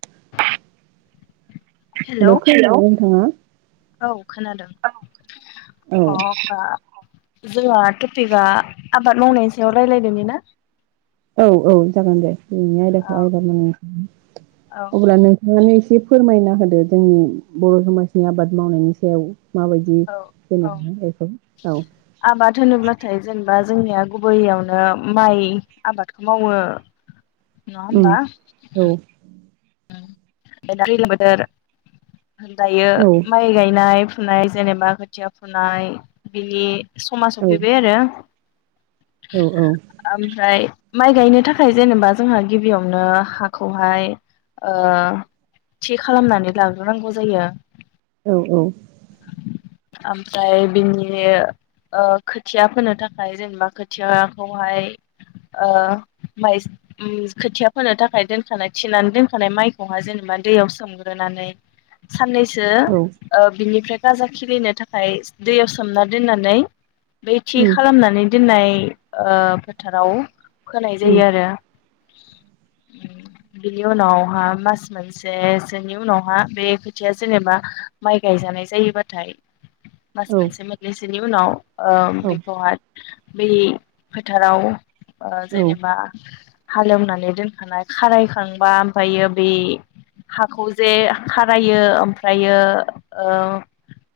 [unintelligible] Hello लखथा [inaudible] औ खोनादों। औ अब [inaudible] जोंहा टपिकआ आबाद मावनायनि सायाव रायजलायदोनि ना? औ औ जागोन दे जोंनि औ आयदाखौ आइब अब्ला औ नोंथाङानो एसे [inaudible] फोरमायना होदो जोंनि बर' समाजनि आबाद मावनायनि सायाव माबायदि औ औ जेनेबा बेखौ औ आबाद होनोब्लाथाय जेनेबा जोंनिया गुबैयावनो माइ आबादखौ मावो। नंवा होमबा? उम औ दैलां बोथोर दायो औ माइ गायनाय फुनाय जेनेबा खोथिया फुनाय बिनि समा औ सफैबाय आरो औ ओमफ्राय माइ गायनो थाखाय जेनेबा जोंहा गिबियावनो हाखौहाय ओ थि खालामनानै लाग्रोनांगौ जायो। औ औ। आमफ्राय बिनि ओ खोथिया फोनो थाखाय जेनेबा खोथियाखौहाय ओ माइ उम खोथिया फोनो थाखाय दोनखानाय थिनानै दोनखानाय माइखौहाय जेनेबा दैयाव सोमग्रोनानै साननैसो औ औ ओ बिनिफ्राय गाजा खिलिनो थाखाय दैयाव सोमना दोननानै बै थि उम खालामनानै दोननाय ओ फोथाराव फोनाय उम जायो आरो। बिनि उनावहा मास मोनसे सोनि उनावहा बे खोथाया जेनेबा माइ गायजानाय जायोबाथाय मास औ मोनसे मोनैसो नि उनाव ओ बेखौहाय बेै फोथाराव ओ जेनेबा हालौनानै दोनखानाय खारायखांबा ओमफायो बे हाखौ जे खारायो ओमफ्रायो ओ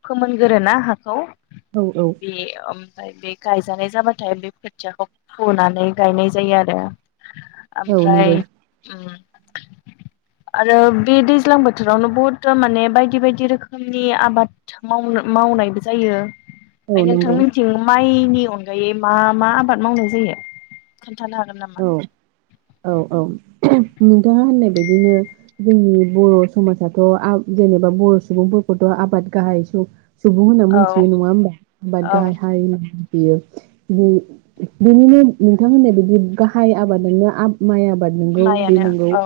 फोमोनगोरोना हाखौ? औ औ बे ओम फ्राय बे गायजानाय जाबाथाय बे खोथियाखौ फुनानै गायनाय जायो आरो। औ ओमफ्राय नंगौ उम आरो बे दैज्लां बोथोरावनो बहुद ओ माने बायदि बायदि रोखोम रोखोमनि आबाद मावनो मावनायबो जायो। ओमफाय औ नोंथां नंगौ मोनथिं माइ नि अनगायै मा मा आबाद मावनाय जायो खोन औ औ औ नोंथाङा होननाय बायदिनो जोंनि बर' समाजाथ' आ जेनेबा बर' सुबुंफोरखौथ' आबाद गाहायै सुबुं सुबुं होनना औ मिथियो नङा होमबा आबाद औ गाहाय हारि [unintelligible] बियो बि बिनिनो नोंथां होननाय बिदि गाहाय आबादजोंनो आब माइ आब बाद नोंगौ बे माइयानो नोंगौ औ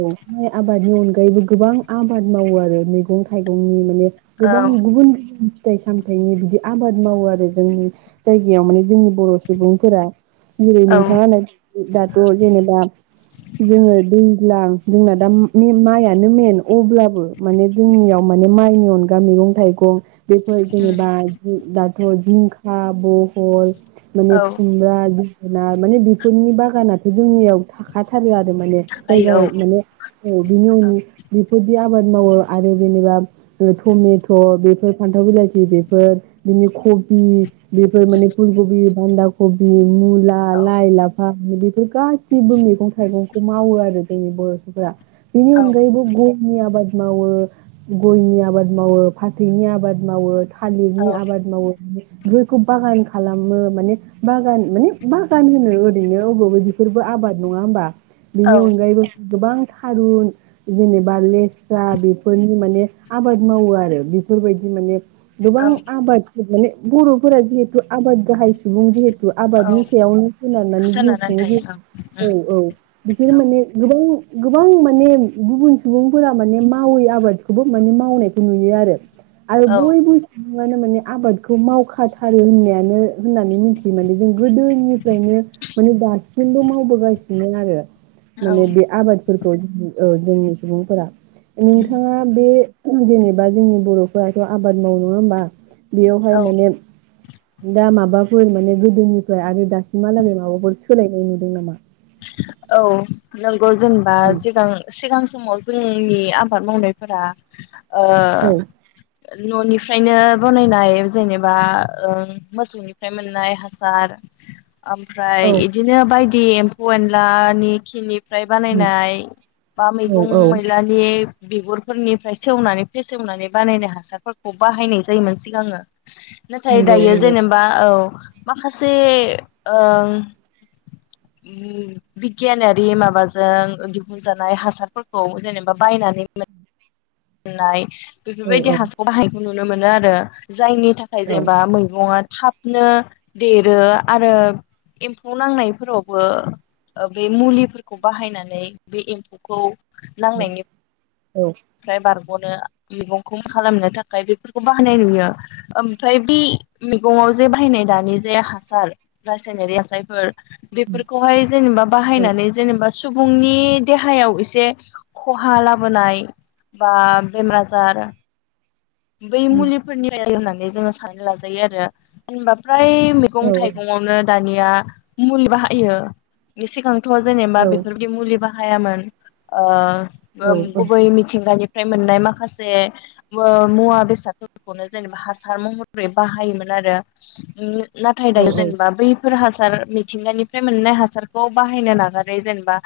औ माइ आबादनि अनगायैबो गोबां आबाद मावो आरो मैगं थाइगंनि माने औ गोबां गुबुन फिथाइ सामथाइनि बिदि आबाद मावो आरो जोंनि जायगायाव माने जोंनि बर' सुबुंफोरा। औ [unintelligible] दाथ' जेनेबा जोङो दैज्लां जोंना दा मे माइयानो मेन अब्लाबो माने जोंनियाव माने माइनि अनगा मैगं थाइगं बेफोर उम जेनेबा जि दाथ' जि खा ब हल माने औ खुमब्रा मानि [unintelligible] फोरनि बागानाथ' जोंनियाव थाखाथारो आरो माने जायगा थाखायो औ माने औ बिनि उन बेफोरदि आबाद मावो आरो जेनेबा टमेट' बेफोर फान्थाव बिलाइथि बेफोर बिनि कबि बेफोर माने फु गुबबि बान्दा कबि मल ला औ लाइला [unintelligible] बेफोर गासिबो मैगं थाइगंखौ मावो आरो जोंनि बर'फोरा बिनि औ अनगायैबो गमनि आबाद मावो गयनि आबाद मावो फाथैनि आबाद मावो थां लिरनि आबाद मावो बेखौ बागान खालामो माने बागान माने बागान होनो ओरैनो अबावबबो बेफोरबो आबाद नङा होनोमबा औ बेनि अनगायैबो गोबां थारुन जेनेबा लेस्रा बेफोरनि माने आबाद मावो आरो बेफोरबायदि माने गोबां औ आबाद माने बर'फोरा जिहेतु सुबुं जिहेतु आबादनि औ सायावनो सोनारनानै खोनननन थायो औ औ बिसोर माने गोबां गो गोबां माने गुबुन सुबुंफोरा माने मावै आबादखौबो माने मावनायखौ नुयो आरो आरो औ बय ब ानो माने आबादखौ मावखाथारो होननायानो होननानै मिथियो माने जों गोदोनिफ्रायनो माने दासिमबो' मावबोगासिनो आरो औ माने बे आबादफोरखौ ओ जोंनि सुबुंफोरा नोंथाङा बे जेनेबा जोंनि बर'फोराथ' आबाद माव नङा होमबा बेयावहाय औ माने दा माबाफोर माने गोदोनिफ्राय आरो दासिमालागैय माबाफोर सोलायनाय नुदों नामा ॽ औ न उम जेनेबागां सिगां समाव जोंनि आबाद मावनायफोरा आ औ न'नि फ्रायनो बानायनाय जेनेबा मोसौनिफ्राय मोननाय हासार ओमफ्राय औ बिदिनो बायदि टिम एनलानि खिनि- प्रायः उम बानायनाय बा औ मैगं औ मैलानि। बिगुरफोरनिफ्राय सेवनानै फेसेवनानै बानायनाय हासारफोरखौ बाहायनाय जायोमोन सिगाङो। नाथाय नंगौ दायो नंगौ जेनेबा औ। माखासे। बिगियानारि माबाजों दिहुनजानाय हासारफोरखौ जेनेबा बायनानै। [unintelligible] औ बेफोरबायदि औ हासार बाहायनायखौ नुनो। नुनो मोनो आरो। जायनि थाखाय औ जेनेबा उम मैगंआ। थाबनो देरो आरो एम्फौ नांनायफोरावबो बे मुलिफोरखौ बाहायनानै बे एम्फौखौ। औ उम नांनायनिफ्राय। बारग'नो मैगंखौ खालामनो थाखाय बेफोरखौ बाहायनाय नुयो ओमफ्राय बे मैगंआव जे बाहायनाय दानि जे हासार रासायनारि हासारफोर। बेफोरखौहाय जेनेबा बाहायनानै जेनेबा। सुबुंनि देहायाव एसे खहा लाबोनाय। बा बेमार आजार। बै मुलिफोरनिफ्राय। [inaudible] फ्राय औ मैगं थाइगङावनो दानि। मुलि बाहायो सिंगानि समाव जेनेबा औ बेफोरबायदि मुलि बाहा हायामोन ओ गुबै मिथिंगानि फ्राय मोननाय माखासे ओ मुवा बेसादफोरखौनो जेनेबा हासार महरै बाहायोमोन आरो। नाथाय औ दायो जेनेबा बैफोर हासार मिथिंगानिफ्राय मोननाय हासारखौ बाहायनो नागारै जेनेबा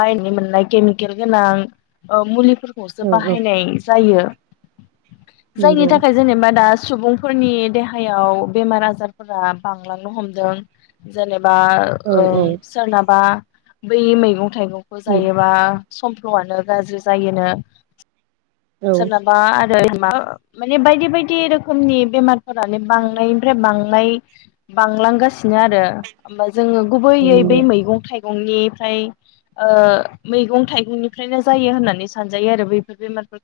बायनो मोननाय केमिकेल गोनां ओ मुलि फोरखौसो औ औ बाहायनाय जायो। जायनि नंगौ थाखाय जेनेबा दा सुबुंफोरनि देहायाव बेमार आजारफोरा बांलांनो हमदों, जेने बा औ औ ओं उम सोरनाबा बै मैगं थाइगंखौ औ जायोबा समफ्ल'आनो गाज्रि जायोनो। सोरनाबा आरो मा माने बायदि बायदि रोखोमनि बेमारफोरानो बांनायनिफ्राय बांनाय बांलांगासिनो आरो जोङो गुबैयै बै नंगौ मैगं थाइगं मैगंनिफ्राय आ मैगं थाइगंनिफ्रायनो जायो होननानै सानजायो आरो बेफोर बेमारफोरखौ।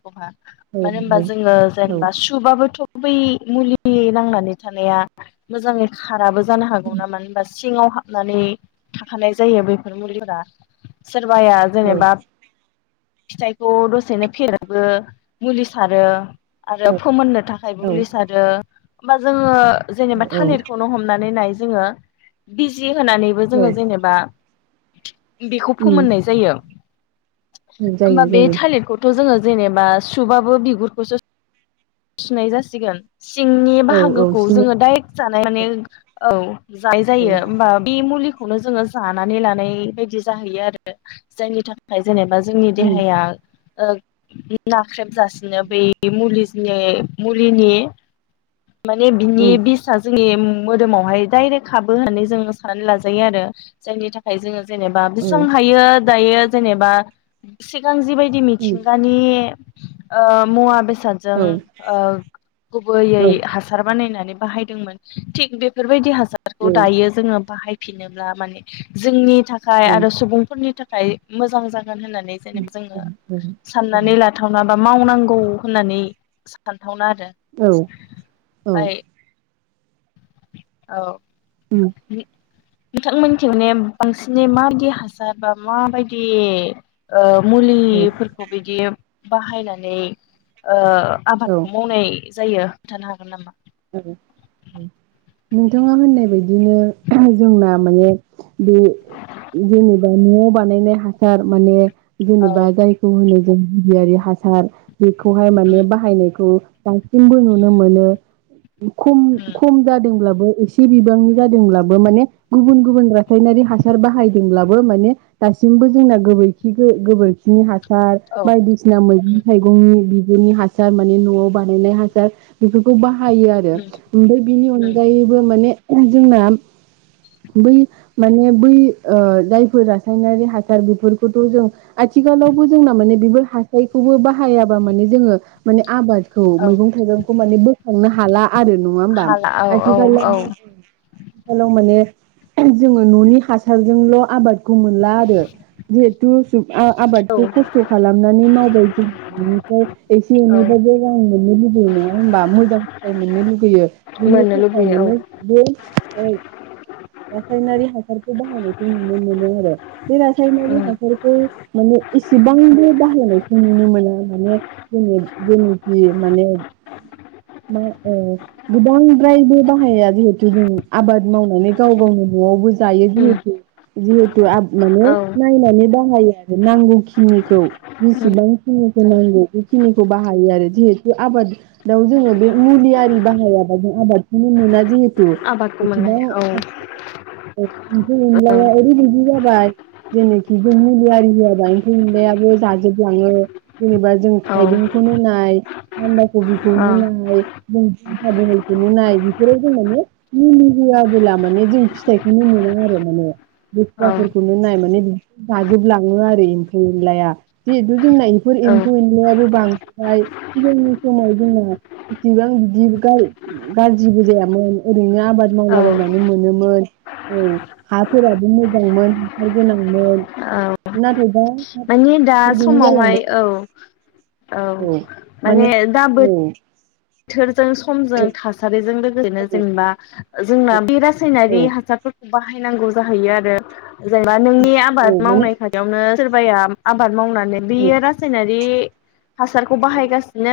औ नंगौ औ मानो होनबा जोङो जेनेबा सुबाबोथ' गुबै मुलि नांनानै थानाया मोजाङै खाराबो जानो हागौ ना मानो होमबा सिङाव हाबनानै थाखानाय जायो बेफोर मुलिफोरा। सोरबाया जेनेबा फिथाइखौ दसेनो फेरो बो मुलि सारो। आरो फोमोननो थाखाय बो औ मुलि सारो। ओमबा जोङो जेनेबा औ थालिरखौनो हमनानै नाय। जोङो बिजि जि होनानैबो औ जोङो जेनेबा बेखौ उम फोमोननाय जायो। उम जायो होमबा बे जायो थालिरखौथ' जोङो जेनेबा सुबाबो बिगुरखौसो फिनाय जासिगोन सिंनि औ औ बाहागोखौ सिङाव जोंङो डाइरेक्ट जानानै औ जाय जायो हाबो होमबा बे मुलिखौ खौनो जोंङो जानानै लानाय बायदि जाहैयो आरो जायनि थाखाय जेनेबा जोंनि उम देहाया ओं ना नाख्रेबजासिनो बै मुलि बे मुलिनि माने बिनि उम बिसआ जोंनि मोदोमावहाय डाइरेक्ट हाबो होननानै जों साननानै लाजायो आरो जायनि थाखाय जोंङो जेनेबा बेसां औ हायो जायो जेनेबा सिगां जि बाय बायदि उम मिथिंगानि ओ मुवा बेसाद जों औ ओ औ गुबैयै हासार बानायनानै बाहायदोंमोन थिग बेफोरबायदि हास औ सारखौ दायो जोङो बाहाय फिनोब्ला माने जोंनि नि थाखाय आरो सुबुंफोरनि थाखाय खाय मोजां जा गोन होननानै जेनेबा जोङो साननानै लाथावना बा मावनांगौ होननानै सान थावना आरो ओमफ्राय औ ओम नोंथांमोनथिजाय बांसिनै माबायदि हासार बा माबायदि ओ औ मुलिफोरखौ बिदि बाहायनानै ओ ओ आबादखौ औ मावनाय जायो खोनथानो हागोन नामा? नोंथाङा होननाय बायदिनो जोंना माने बे जेनेबा नआव बानायनाय हासार माने औ जेनेबा जायखौ होनो [unintelligible] हासार बेखौहाय उम माने बाहायनायखौ दासिमबो नुनो मोनो खम उम खम जादोंब्लाबो इस [unintelligible] बिबांनि जादोंब्लाबो माने गुबुन गुबुन रासायनारि हासार बाहायदोंब्लाबो माने दासिमबो जोंना गोबोरखि गोबोरखिनि हास सार औ बायदिसिना मैगं उम थाइगंनि बि बिनि हासार माने नआव बानायनाय हासार बेफोरखौ बा हायो आरो उम ओमफाय बिनि उम अनगायैबो माने जोंना बै माने बै ओ जायफोर रासायनारि हासार बेफोरखौथ जों आथिखालावबो जोंना माने बेफोर हासारखौबो बाहायाबा माने जोङो माने आबाद खौ औ मैगं थाइगंखौ माने बो थांनो हाला आरो नङा होमबा हाला औ औ औ आथिखालावबो आथिखालाव माने जोङो ननि हासारजोंल आबाद खौ मोनला आरो जिहेथु सु आ औ आबादखौ खस्थ खालामनानै मावबाय जेब्ला बिनिफ्राय एसे औ एनैबाबो रां मोननो लुबैयो नङा होमबा मुद [unintelligible] फिथाइ मोननो लुगैयो बिनि मोननो थाखाय लुबैयो औ माने बे औ रासायनारि हासारखौ बाहायनायखौ नुनो मोनो आरो बे उम रासायनाारि हासारखौ माने इसेबांबो बाहा [unintelligible] नायखौ नुनो मोना माने जोंङो बेनोखि माने मा ओ गोबांद्रायबो बाहाया जिहेथु जों आबाद मावनानै गाव गावनि न'आवबो जायोदि उम एदि जिहेतु आब माने औ नायनानै बाहायो आर नांगौखिनिखौ बिसेबां [unintelligible] निखौ नांगौ खिनिखौ बाहायो आरो जिहेतु आबाद [unintelligible] जोङो बे मुलि आरि बाहायाबा जों आबादखौनो मोना जिहेत आबादखौ [unintelligible] मोननाय औ एमफौ एनलाया ओरैबायदि जा बाय जेनेखि बे मुलि आरि होआबा एम्फौ एनलायाबो जाजोबलाङो जेनेबा जों औ थाइबेंखौनो नाय होमबासो [unintelligible] औ होनाय [unintelligible] नाय बेफोराव जों माने मुलि होआबोला माने जों फिथाइखौनो मोना आरो माने औ दस्राफोरखौनो नाय माने जाजोबलाङो आरो एम्फौ एनलाया जिहेथु जोंना बेफोर औ एम्फौ एनलायाबो बांद्राय सिगांनि समाव जोंना इसेबां बिदि गा गाज्रिबो जायामोन ओरैनो आबाद औ मावलाबायबानो मोनोमोन औ हाफोराबो मोजांमोन हासार गोनांमोन नाथाय दा हाफोराबो माने दा हासार गैयि समावहाय जालांबाय औ औ माने दाबो औ औ थोर जों सम जों थासारिजों लोगोसे औ बिदिनो जेनेबा जोंना बे रासायनारि हासार बाहायनांगौ जाहैयो आरो। जेनेबा नोंनि औ आबाद माने मावनाय खाथियावनो सोरबा बाया आबाद मावनानै औ बेयो रायनारि हासारखौ बाहायगासिनो।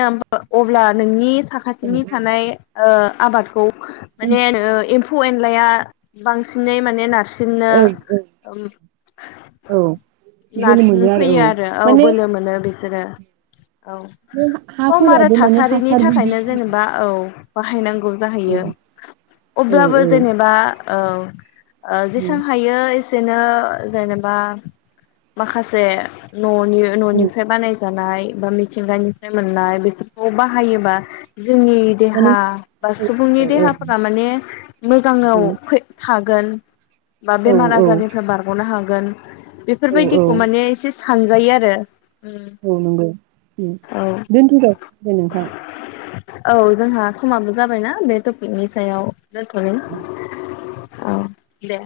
अब्ला नोंनि साखाथिनि थानाय ओ आबाद माने ओ एफु एनलाया बांसिनै माने नारस औ नारसिनो औ बेनो मोनो नारसिन फैयो आरो औ माने बोनोलो मोनो बि जोरा बे हाफोराबो माने हासार गैला खायनो जेनेबा औ बाहायनां जाहैयो औ अब्लाबो औ जेनेबा औ ओ जेसां उम हायो बिनो जेनेबा माखासे न'नि ओ उम न'निफ्राय बानायजानाय एबा मिथिंगायनिफ्राय मोननाय बेफोरखौ बाहायोबा जोंनि माने देहा बा औ सुबुंनि औ देहाफोरा माने मोजाङाव फै थागो गोन‌। बा औ बेमार आजारनिफ्राय बारग'नो हाग गोन। औ औ बेफोरबायदिखौ माने एसे सानजायो आरो उम औ नंगौ ओम औ दोनथजासिगोन नोंथां? औ जोंहा समाबो जाबायना बे टपिकनि सायाव दोनथ'नि औ दे।